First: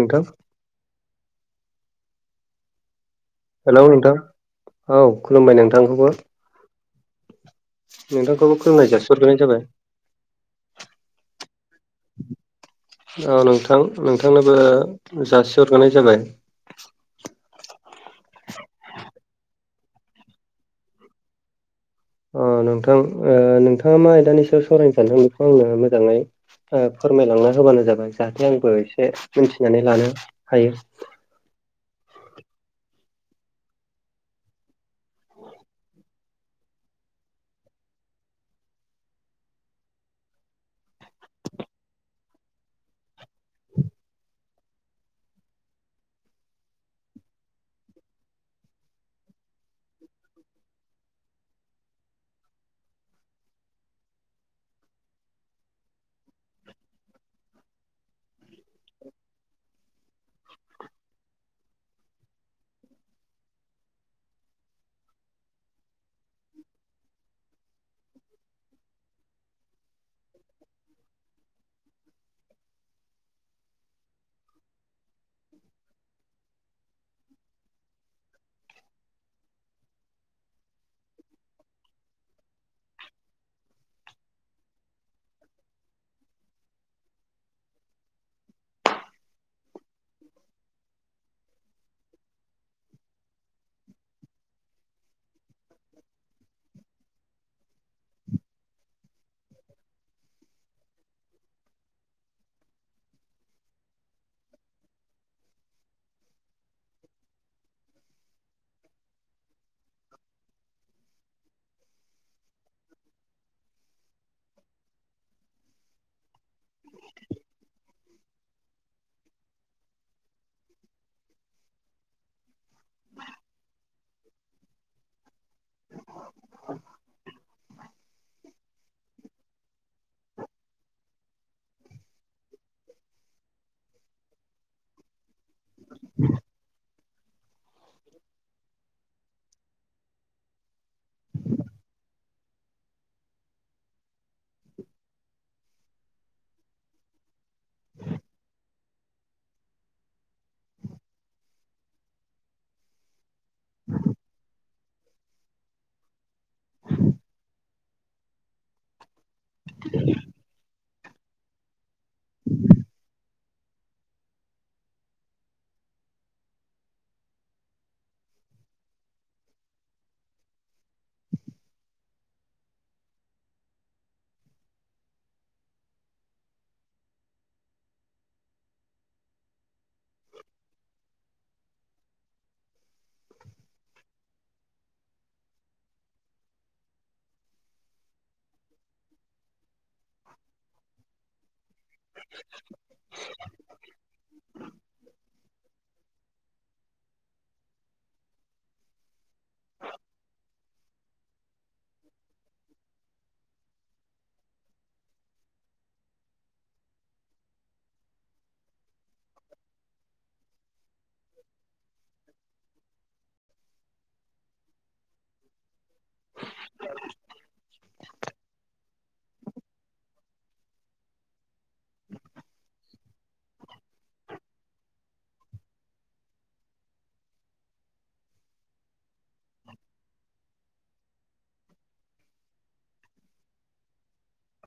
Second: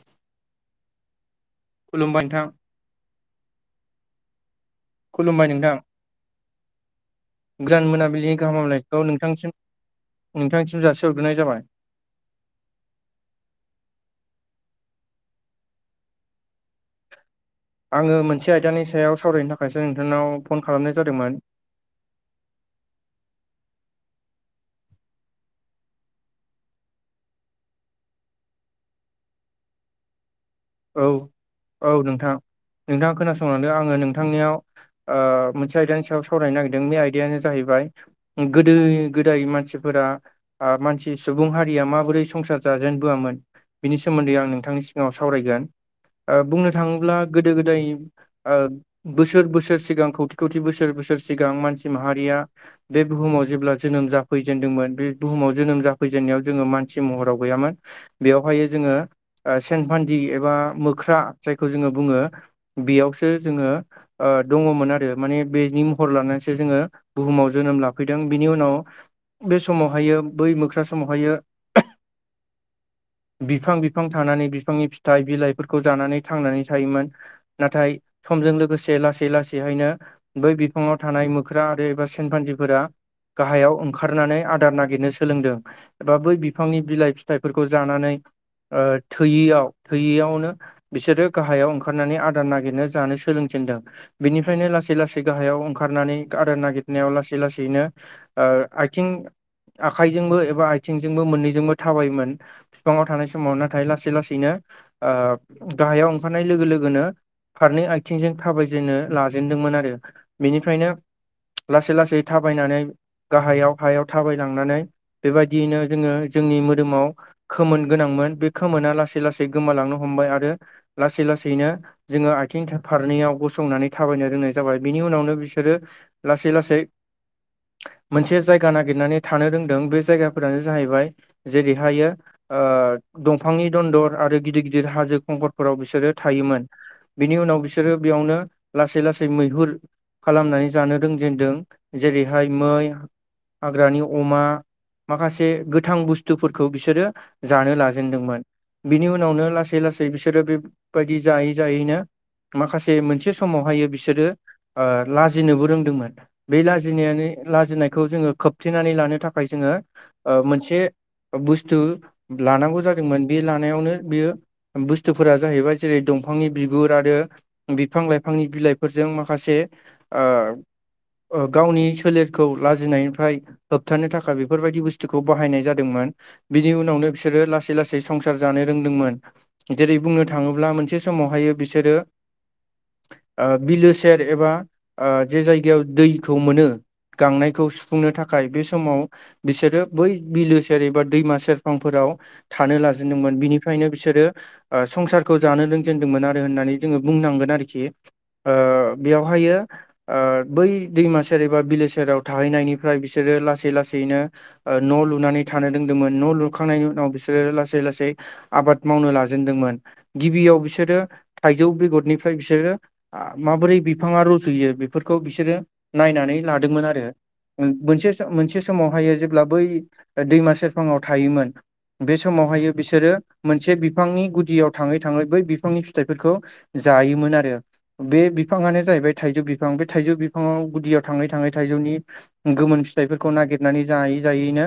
नोंथां। खुलुमबाय नोंथां। हेलौ नोंथां औ खुलुमबाय नोंथांखौबो। गोजोन मोनाबिलिनि नोंथांखौबो गाहाम खुलुमनाय हामलायखौ जासिहरग्रोनाय नोंथांसिम जाबाय नोंथांसिम जासिहरग्रोनाय जाबाय। औ नोंथां नोंथांनोबो जासिहरगोनाय जाबाय। आङो मोनसे आयदानि सायाव सावरायनो थाखायसो नोंथांनाव फन खालामनाय जादोंमोन। अ नोंथां ओ नोंथाङा मा आयदानि सायाव सावरायनो सानदों, बेखौ आंनो मोजाङै ओ फोरमायलांना होबानो जाबाय जाहाथे आंबो एसे मिथिनानै लानो हायो। औ औ नोंथां। नोंथाङा खोनासंलांदो आङो नोंथांनियाव ओ मोनसे आयदानि सायाव सावरायनो नागिरदों बे आयदायानो जाहैबाय गोदो गोदाय मानसिफोरा ओ मानसि सुबुं हारिया माबोरै संसार जाजेनबोआमोन बिनि सोमोन्दै आं नोंथांनि सिगाङाव सावरायगोन। ओ बुंनो थाङोब्ला गोदो गोदाय ओ बोसोर बोसोर सिगां खौथि खौथि बोसोर बोसोर सिगां मानसि माहारिया बे बुहुमाव जेब्ला जोनोम जाफैजेनदोंमोन बे बुहुमाव जोनोम जाफैजेननायाव जोङो मानसि महराव गैयामोन। बेवहायो जोङो ओ सेनफान्जि एबा मोख्रा जायखौ जोङो बुङो। बेयावसो जोङो ओ दङमोन आरो माने बेनि हर लानानैसो जोङो बुहुमाव जोनोम ला फैदों बिनि उनाव बे समावहायो बै मोख्रा समावहायो बिफां बिफां थानानै बिफांनि फि फिथाइ, बिलाइफोरखौ जानानै थांनानै थायोमोन। नाथाय समजों लोगोसे लासै लासैहायनो बै बिफाङाव थानाय मोख्रा आरो एबा सेमफान्जिफोरा गाहाइयाव ओंखारनानै आदार नागिरनो सोलोंदों। एबा बै बिफांनि बिलाइ फिथाइफोरखौ जानानै ओ थोयियाव थैयियावनो बिसोरो गाहायाव ओंखारनानै आदार नागिरनो जानो सोलोंजेनदों। बिनिफ्रायनो लासै लासै गाहायाव ओंखारनानै आरो नागिरनायाव लासै लासैनो ओ आइथिं आखाइजोंबो एबा आइथिंजोंबो मोननैजोंबो थाबायोमोन। बिफाङाव थानाय समाव नाथाय लासै लासैनो ओ गाहायाव ओंखारनाय लोगो लोगोनो फारनै आथिंजों थाबायजेननो लाजेनदोंमोन आरो। बेनिफ्रायनो लासै लासै थाबायनानै गाहायाव हायाव थाबाय लांनानै बेबायदियैनो जोङो जोंनि मोदोमाव खोमोन गोनांमोन। बे खोमोना लासै लासै गोमालांनो हमबाय आरो लासै लासैनो जोङो आथिं फारनैयाव गसंनानै थाबायनो रोंनाय जाबाय। बिनि उनावनो बिसोरो लासै लासै मोनसे जायगा नागिरनानै थानो रोंदों बे जायगाफोरानो जाहैबाय जेरैहायो ओ दंफांनि दन्दर आरो गिदिर गिदिर हाजो खंखरफोराव बिसोरो थायोमोन। बेनि उनाव बिसो सोरो बेयावनो लासै लासै मैहुर खालामनानै जानो रोंजेनदों, जेरैहाय मै हाग्रानि अमा माखासे गोथां बुस्थुफोरखौ बिसोरो जानो लाजेनदोंमोन। बिनि उनावनो लासै लासै बिसोरो बेबायदि जायै जायैनो माखासे मोनसे समावहायो बिसोरो लाजिनोबो रोंदोंमोन। बे लाजिनायानो लाजिनायखौ जोङो खोब- होबथेनानै लानो थाखाय जोङो ओ मोनसे बुस्थु लानांगौ जादोंमोन बे लानायावनो बेयो बुस्थुफोरा जाहैबाय जेरै- दंफांनि बिगुर आरो बिफां-लाइफांनि बिलाइफोरजों माखासे ओ गावनि सोलेरखौ लाजिनायनिफ्राय होबथानो थाखाय बेफोरबायदि बुस्थुखौ बाहायनाय जादोंमोन बिनि उनावनो बिसोरो लासै लासै संसार जानो रोंदोंमोन जेरै बुंनो थाङोब्ला मोनसे समावहायो बिसोरो ओ बिलो सेर एबा ओ जे जायगायाव दैखौ मोनो गांनायखौ सुफुंनो थाखाय बे समाव बिसोरो बै बिलो सेर एबा दैमा सेरफांफोराव थानो लाजेनदोंमोन बिनिफ्रायनो बिसोरो संसारखौ जानो रोंजेनदोंमोन आरो होननानै जोङो बुंनांगोन आरोखि ओ बेयावहायो। ओ बै दैमा सेर एबा बिलो सेराव थाहैनायनिफ्राय बिसोरो लासै लासैनो ओ न' लुनानै थानो रोंदोंमोन न' लुखांनायनि उनाव बिसोरो लासै लासै लासै आबाद मावनो लाजेनदोंमोन गिबियाव बिसोरो थाइजौ बेगरनिफ्राय बिसोरो माबोरै बिफाङा रज'यो बेफोरखौ बिसोरो नायनानै लादोंमोन आरो मोनसे मोनसे समावहायो जेब्ला बै दैमा सेरफाङाव थायोमोन बे समावहायो बिसोरो मोनसे बिफांनि गुदियाव थाङै- थाङै बै बिफांनि फिथाइफोरखौ जायोमोन आरो बे बिफाङानो जाहैबाय थाइजौ बिफां। बे थाइजौ बिफाङाव गुदियाव थाङै थाङै थाइजौनि गोमोन फिथाइफोरखौ नागिरनानै जायै जायैनो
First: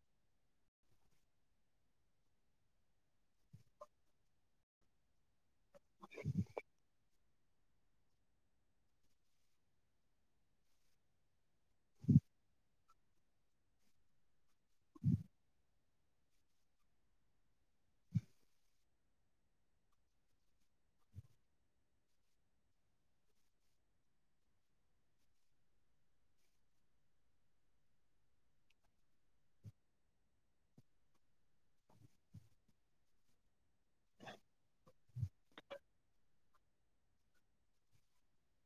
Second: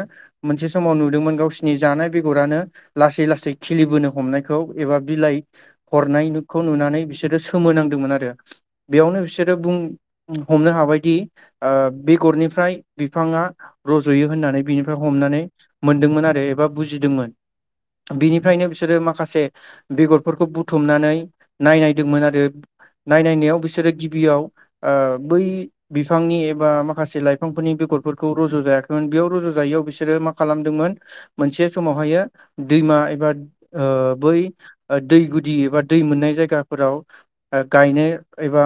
मोनसे समाव नुदोंमोन गावसिनि जानाय बेगरानो लासै लासै खिलिबोनो हमनायखौ एबा बिलाइ हरनायखौ नुनानै बिसोरो खोमोनांदोंमोन आरो बेयावनो बिसोरो बुं हमनो हाबायदि बेगरनिफ्राय बिफाङा रज'यो होननानै बिनिफ्राय हमनानै मोनदोंमोन आरो एबा बुजिदोंमोन बिनिफ्रायनो बिसोरो माखासे बेगरफोरखौ बुथुमनानै नायनायदोंमोन आरो नायनायनायाव बिसोरो गिबियाव ओ बै बिफांनि एबा माखासे लाइफांफोरनि बेगरफोरखौ रज' जायाखैमोन बेयाव रज' जायैयाव बिसोरो मा खालामदोंमोन मोनसे समावहायो दैमा एबा ओ बै दै गुदि एबा दै मोननाय जायगाफोराव गायनो एबा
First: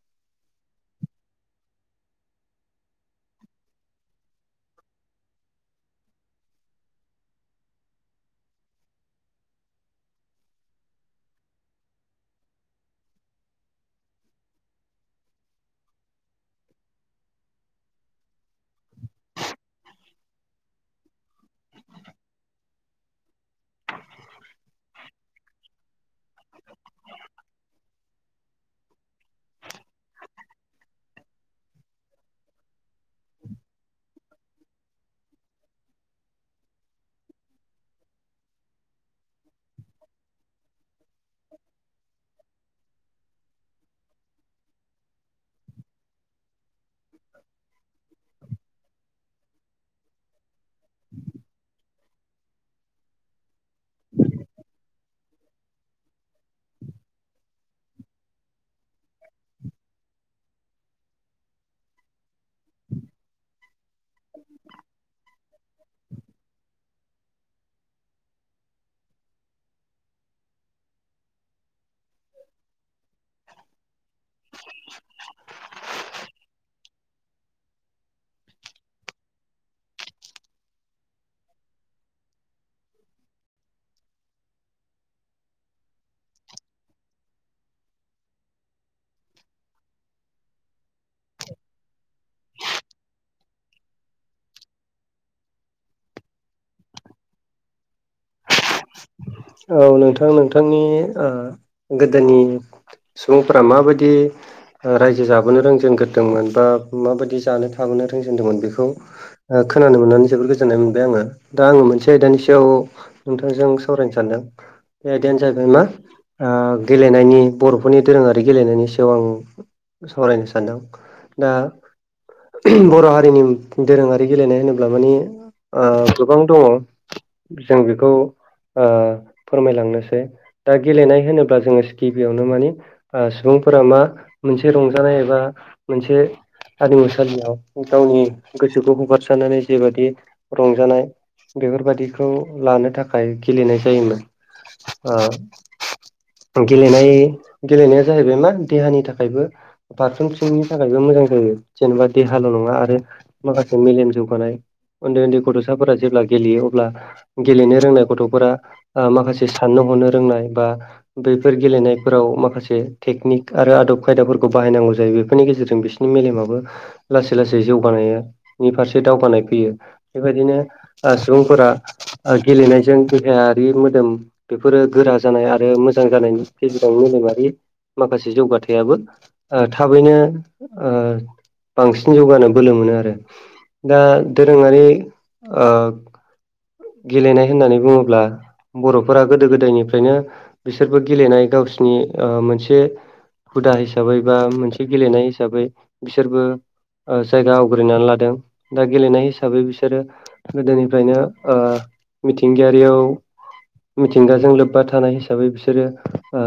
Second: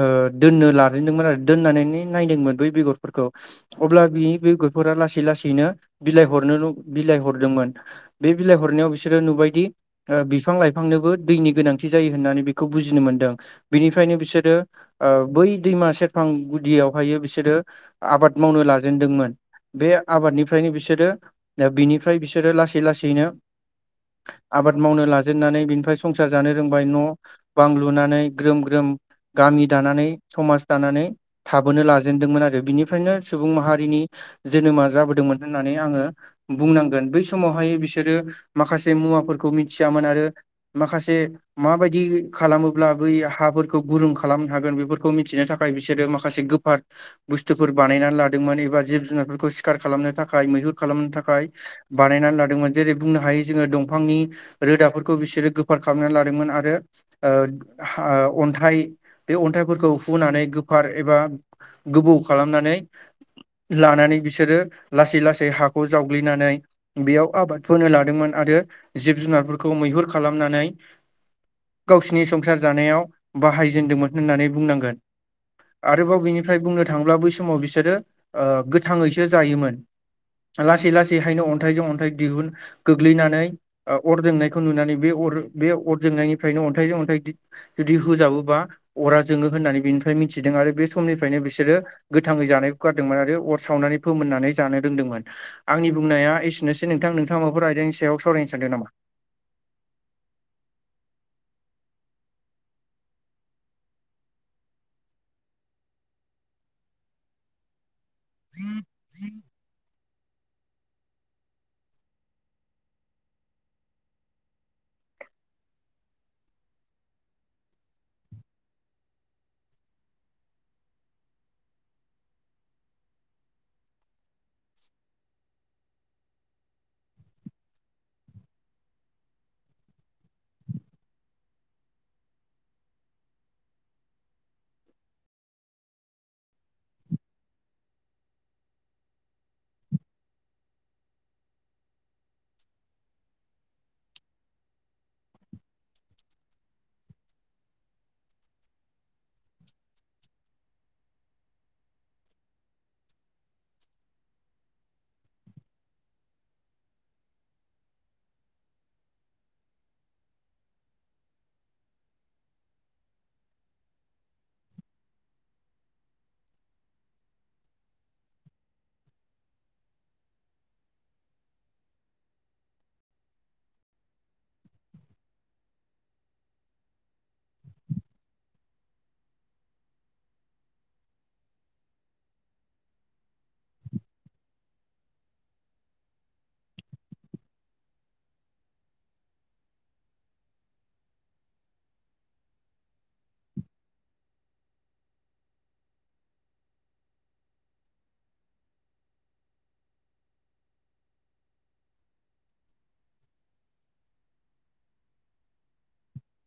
ओ दोननो लाजेनदोंमोन आरो दोननानै नायदोंमोन बै बेगरफोरखौ अब्ला बिनि बेगर फोरा लासै लासैनो बिलाइ हरनो बिलाइ हरदोंमोन बे बिलाइ हरनायाव बिसोरो नुबायदि बिफां लाइफांनोबो दैनि गोनांथि जायो होननानै बेखौ बुजिनो मोनदों बेनिफ्रायनो बिसोरो ओ बै दैमा सेरफां गुदियावहाय बिसोरो आबाद मावनो लाजेनदोंमोन। बे आबादनिफ्रायनो बिसोरो बिनिफ्राय बिसोरो लासै लासैनो आबाद मावनो लाजेननानै बिनिफ्राय संसार जानो रोंबाय न' बां लुनानै ग्रोम ग्रोम गामि दानानै समाज दानानै थाबोनो लाजेनदोंमोन आरो बिनिफ्रायनो सुबुं माहारिनि जोनोमा जाबोदोंमोन होननानै आङो। बुंनांगोन बै समावहाय बिसोरो माखासे मुवाफोरखौ मिथियामोन आरो माखासे। से माबायदि। खालामोब्ला बै हाफोरखौ गुरुं खालामनो हागोन बेफोरखौ मिथिनो थाखाय बिसोरो माखासे गोफार बुस्थुफोर बानायनानै लादोंमोन एबा जिब जुनारफोरखौ सिखार खालामनो थाखाय मैहुर खालामनो थाखाय बानायनानै लादोंमोन जेरै बुंनो हायो जोङो दंफांनि रोदाफोरखौ बिसोरो गोफार खालामनानै लादोंमोन आरो ओ अन्थाइ। बे अन्थाइफोरखौ फुनानै गोफार एबा गोबौ खालामनानै लानानै बिसोरो लासै लासै हाखौ जावग्लिनानै। बेयाव आबाद फोनो लादोंमोन आरो जिब जुनारफोरखौ मैहुर खालामनानै। गावसोरनि संसार जानायाव बाहायजेनदोंमोन होननानै बुंनांगोन। आरोबाव बिनिफ्राय बुंनो थाङोला बै समाव बिसोरो ओ गोथाङैसो जायोमोन। लासै लासैहायनो अन्थाइजों अन्थाइ दिहुन गोग्लैनानै। अर जोंनायखौ नुनानै बे अ बे अर जोंनायनिफ्रायनो अन्थाइजों अन्थाइ। जुदि होुजाबोबा अरा जोङो होननानै बिनिफ्राय मिथिदों आरो बे समनिफ्रायनो बिसोरो। गोथाङै जानाय गारदोंमोन आरो अर सावनानै फोमोननानै जानो रोंदोंमोन आंनि बुंनाया एसे एसेनोसै नोंथां। नोंथांआ माबाफोर आयदानि सायाव सावरायनो सानदों नामा? औ नोंथां नोंथांनि ओ गोदोनि- सुबुंफोरा माबायदि रायजो जाबोनो रोंजेनग्रोदोंमोन बा माबायदि जानो थाबोनो। बे खोनानो मोननानै जोबोर गो गोजोननाय मोनबाय आङो दा आङो मोनसे आयदानि सायाव नोंथांजों सावरायनो सानदों। बे आयदायानो जाहैबाय मा ओ गेलेनायनि बर'फोरनि दोरोङारि गेलेनायनि सायाव आं सावरायनो सानदों दा। बर' हारिनि दोरोङारि गेलेनाय होनोब्ला माने। गोबां दङ जों बेखौ फोरमायलांनोसै दा गेलेनाय होनोब्ला जोङो गिबियावनो माने सुबुंफोरा मा मोनसे रंजानाय एबा मोनसे हारिमुसालियाव गावनि गोसोखौ हगारसारनानै जेबायदि रंजानाय। बेफोरबादिखौ लानो थाखाय गेलेनाय जायोमोन। गेलेनाय गेलेनाया जाहैबाय मा देहानि थाखायबो। फारफ्रामथिंनि थाखायबो मोजां जायो जेनेबा देहाल' नङा आरो माखासे मेलेम जौगानाय। उन्दै उन्दै गथ'साफोरा जेब्ला गेलेयो अब्ला गेलेनो रोंनाय गथ' माखासे साननो हनो रोंनाय बा बेैफोर गेलेनायफोराव माखासे टेकनिक आरो आदब खायदाफोरखौ बाहायनांगौ जायो बेफोरनि गेजेरजों बिसोर मेलेमाबो लासै लासै जौगानायनि फारसे दावगानाय फैयो। बेबायदिनो सुबुंफोरा गेलेनायजों। देहायारि मोदोम बेफोरो गोरा जानाय आरो मोजां जानायनि गेजेराव मोदोमारि। माखासे जौगाथायाबो थाबैनो बांसिन जौगानो बोलो मोनो आरो दा दोरोङारि गेलेनाय होननानै बुङोब्ला। अब्ला बर'फोरा गोदो गोदायनिफ्रायनो बिसोरबो गेलेनाय गावसिनि ओ मोनसे हुदा हिसाबै बा मोनसे गेलेनाय हिसाबै बिसोरबो। जायगा आवग्रिनानै लादों दा गेलेनाय हिसाबै बिसोरो। गोदोनिफ्रायनो मिथिंगायारि मिथिंगाजों लोब्बा थानाय हिसाबै बिसोरो ओ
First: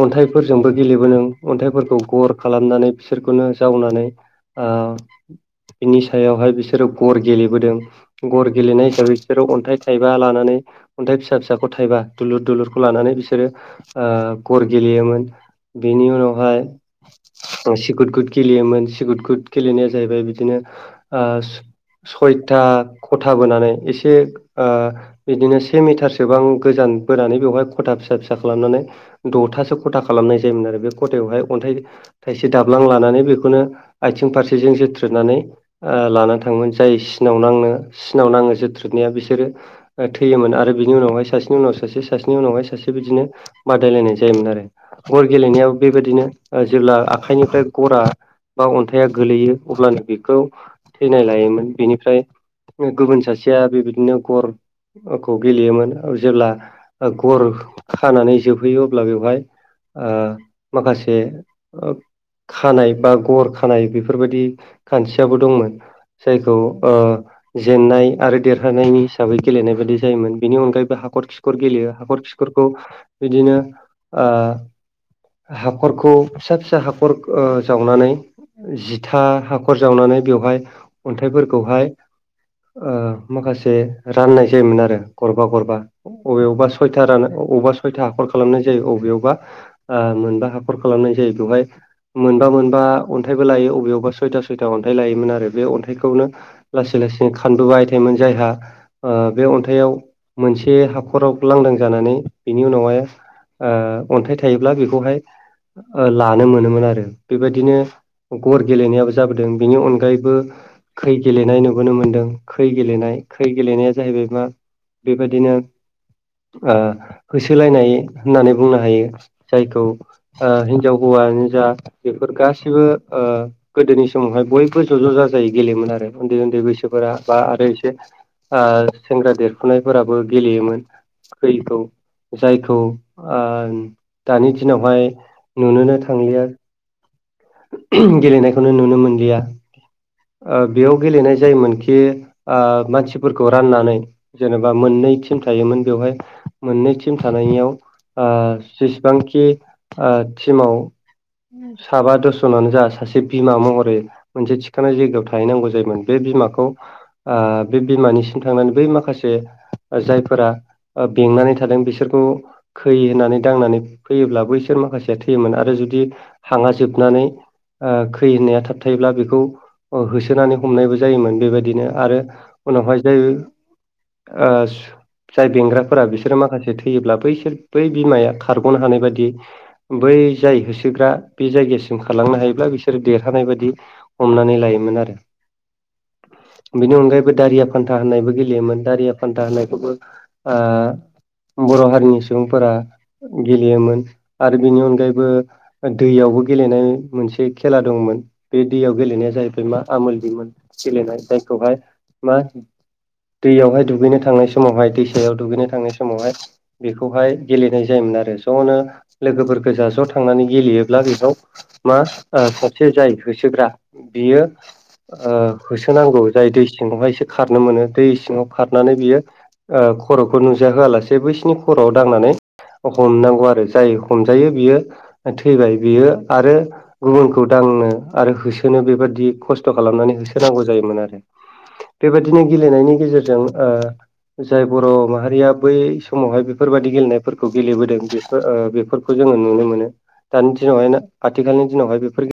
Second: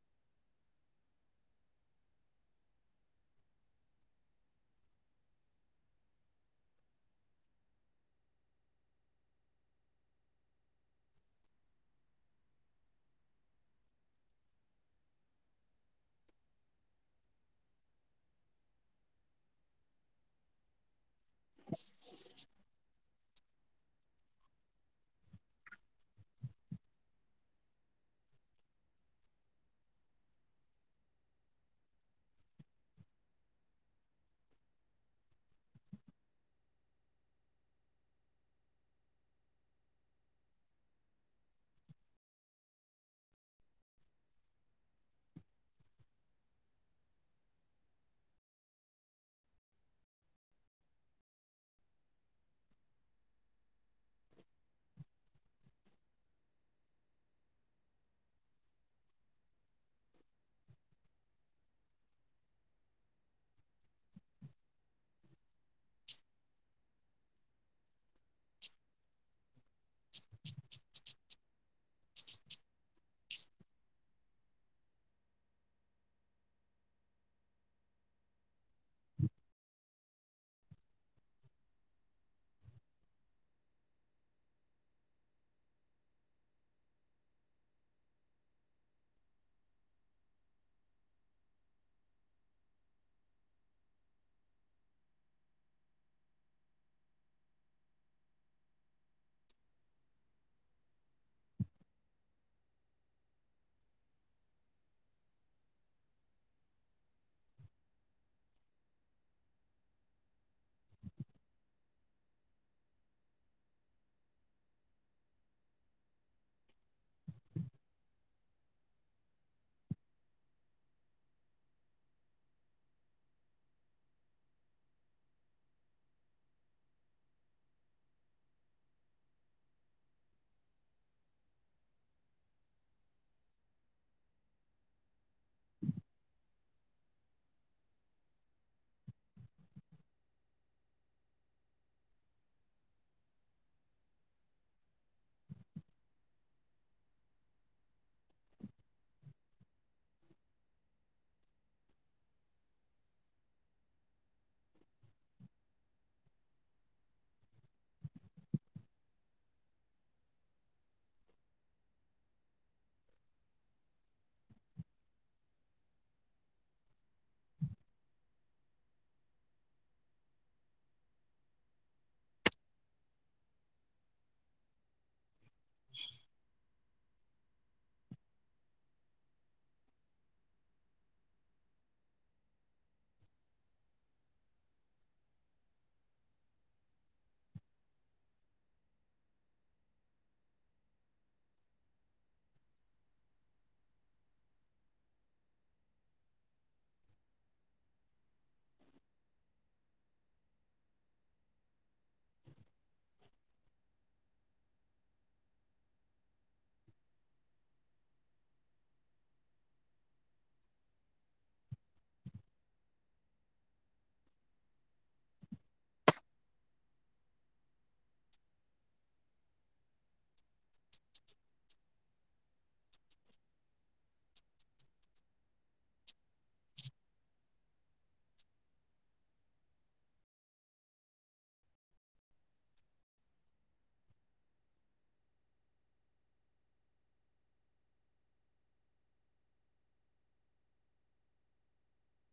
अन्थाइफोरजोंबो गेलेबो नों अन्थाइफोरखौ गर खालामनानै बिसोरखौनो जावनानै औ बिनि सायावहाय बिसोरो गर गेलेबोदों गर गेलेनाय हिसाबै बिसोरो अन्थाइ थाइबा लानानै अन्थाइ फिसा-फिसाखौ थाइबा दुलुर दुलुरखौ लानानै बिसोरो ओ गर गेलेयोमोन बेनि उनावहाय सिकुद गुद गेलेयोमोन सिकुद गुद गेलेनाया जाहैबाय बिदिनो ओ स सयथा खथाबोनानै एसे ओ बिदिनो से मिटारसोबां गोजान बोनानै बेवहाय खथा फिसा फिसा खालामनानै दथासो खथा खालामनाय जायोमोन आरो बे खथायावहाय अन्थाइ थाइसे दाबलां लानानै बेखौनो आथिं फारसेजों जोथ्रोदनानै ओ लानानै थाङोमोन जाय सिनाव नांनो सिनाव नाङो जोथ्रोदनाया बे सोरो ओ थैयोमोन आरो बिनि उनावहाय सासेनि उनाव सासे सासेनि उनावहाय सासे बिदिनो बादायलायनाय जायोमोन आरो गर गेलेनायाबो बेबायदिनो जेब्ला आखाइनिफ्राय गरा बा अन्थाइया गोलैयो अब्लानो बेखौ थैनाय लायोमोन बेनिफ्राय गुबुन सासेया बेबायदिनो गरखौ गेलेयोमोन जेब्ला गर खानानै जोबहैयो अब्ला बेवहाय ओ माखासे खानाय बा गर खानाय बेफोरबायदि खान्थियाबो दंमोन। जायखौ ओ जेननाय आरो देरहानायनि हिसाबै गेलेनाय बायदि जायोन बेनि अनगायैबो हाखर खर गेलेयो हाखर खिखरखौ बिदिनो ओ हाखरखौ फिसा फिसा हाखर ओ जावनानै जिथा हाखर जावनानै बेवहाय अन्थाइफोरखौहाय ओ माखासे राननाय जायोमोन आरो गरबा गरबा। अबेयावबा सयथा रानो अबावबा सयथा हाखर खालामनाय जायो अबेयावबा ओ मोनबा हाखर खालामनाय जायो बेवहाय मोनबा मोनबा अन्थाइबो लायो अबेआवबा सयथा सयथा अन्थाइ लायोमोन आरो बे अन्थाइखौनो लासै लासैनो खानबोबाय थायोमोन जायहा ओ बे अन्थाइाव मोनसे हाखराव लांदां जानानै बेनि उनावहाय ओ अन्थाइ थायोब्ला बेखौहाय ओ लानो मोनोमोन आरो बेबायदिनो गर गेलेनायाबो जाबोदों बेनि अनगायैबो खै गेलेनाय नुबोनो मोन्दों खै गेलेनाय खै गेलेनाया जाहैबाय मा बेबायदिनो ओ होसोलायनाय होननानै बुंनो हायो जायखौ ओ हिनजाव हौवानो जा बेफोर गासिबो ओ गोदोनि समावहाय बयबो ज' ज' ज जायै गेलेययोमोन आरो उन्दै उन्दै बैसोफोरा बा आरो एसे ओ सेंग्रा देरफुनायफोराबो गेलेयोमोन खैखौ। जायखौ ओ दानि दिनावहाय नुनोनो थांलिया। गेलेनायखौनो नुनो मोनलिया। ओ बेयाव गेलेनाय जायोमोनखि ओ मानसिफोरखौ राननानै। जेनेबा मोननै टिम थायोमोन बेवहाय मोननै टिम थानायाव ओ जेसेबांखि ओ टिमाव साबा दस जनानो सासे बिमा महरै मोनसे थिखानाय जायगायाव थाहैनांगौ जायोमोन बे बिमाखौ ओ बे बिमानिसिम थांनानै बै माखासे जायफोरा ओ बेंनानै थादों बिसोरखौ खै होननानै दांनानै फैयोब्लाबो बिसोर माखासेया थैयोमोन आरो जुदि हाङा जोबनानै ओ खै होननाया थाब थायोब्ला बेखौ होसोनानै हमनायबो जायोमोन बेबायदिनो आरो उनावहाय जाय ओ जाय बेंग्राफोरा बिसोरो माखासे थै योब्ला बैसोर बै बिमाया खारग'नो हानाय बायदि बै जाय होसोग्रा बे जायगासिम खारलांनो हायोब्ला बिसोर देरहानाय बायदि हमनानै लायोमोन आरो। बेनि अनगायैबो दारिया फान्था होननायबो गेलेयोमोन दारिया फान्था होननायखौबो ओ बर' हारिनि सुबुंफोरा गेलेयोमोन आरो बेनि अनगायैबो दैयावबो गेलेनाय मोनसे खेला दंमोन बे दैयाव गेलेनाया जाहैबाय मा आमोल दैमोन गेलेनाय जायखौहाय मा दैयावहाय दुगैनो थांनाय समावहाय दैसायाव दुगैनो थांनाय समावहाय बेखौहाय गेलेनाय जायोमोन आरो ज'नो। लोगोफोर गोजा ज' थांनानै गेलेयोब्ला बेखौ मा ओ फख्रि जाय होसोग्रा बियो ओ होसोनांगौ जाय दै सिङावहायसो खारनो मोनो दै सिङाव खारनानै बियो खर'खौ नुजाहोआलासे बैसिनि खर'आव दांनानै हमनांगौ आरो जाय हमजायो बियो थैबाय बियो आरो गुबुनखौ दांनो आरो होसोनो बेबदि खस्थ' खालामनानै होसोनांगौ जायोमोन आरो। बेबायदिनो गेलेनायनि गेजेरजों ओ जाय बर' माहारिया बै समावहाय बेफोरबादि गेलेनायफोरखौ गेलेबोदों बेस ओ बेफोर जोङो नुनो मोनो दानि दिनावहाय आथिखालनि दिनावहाय बेफोर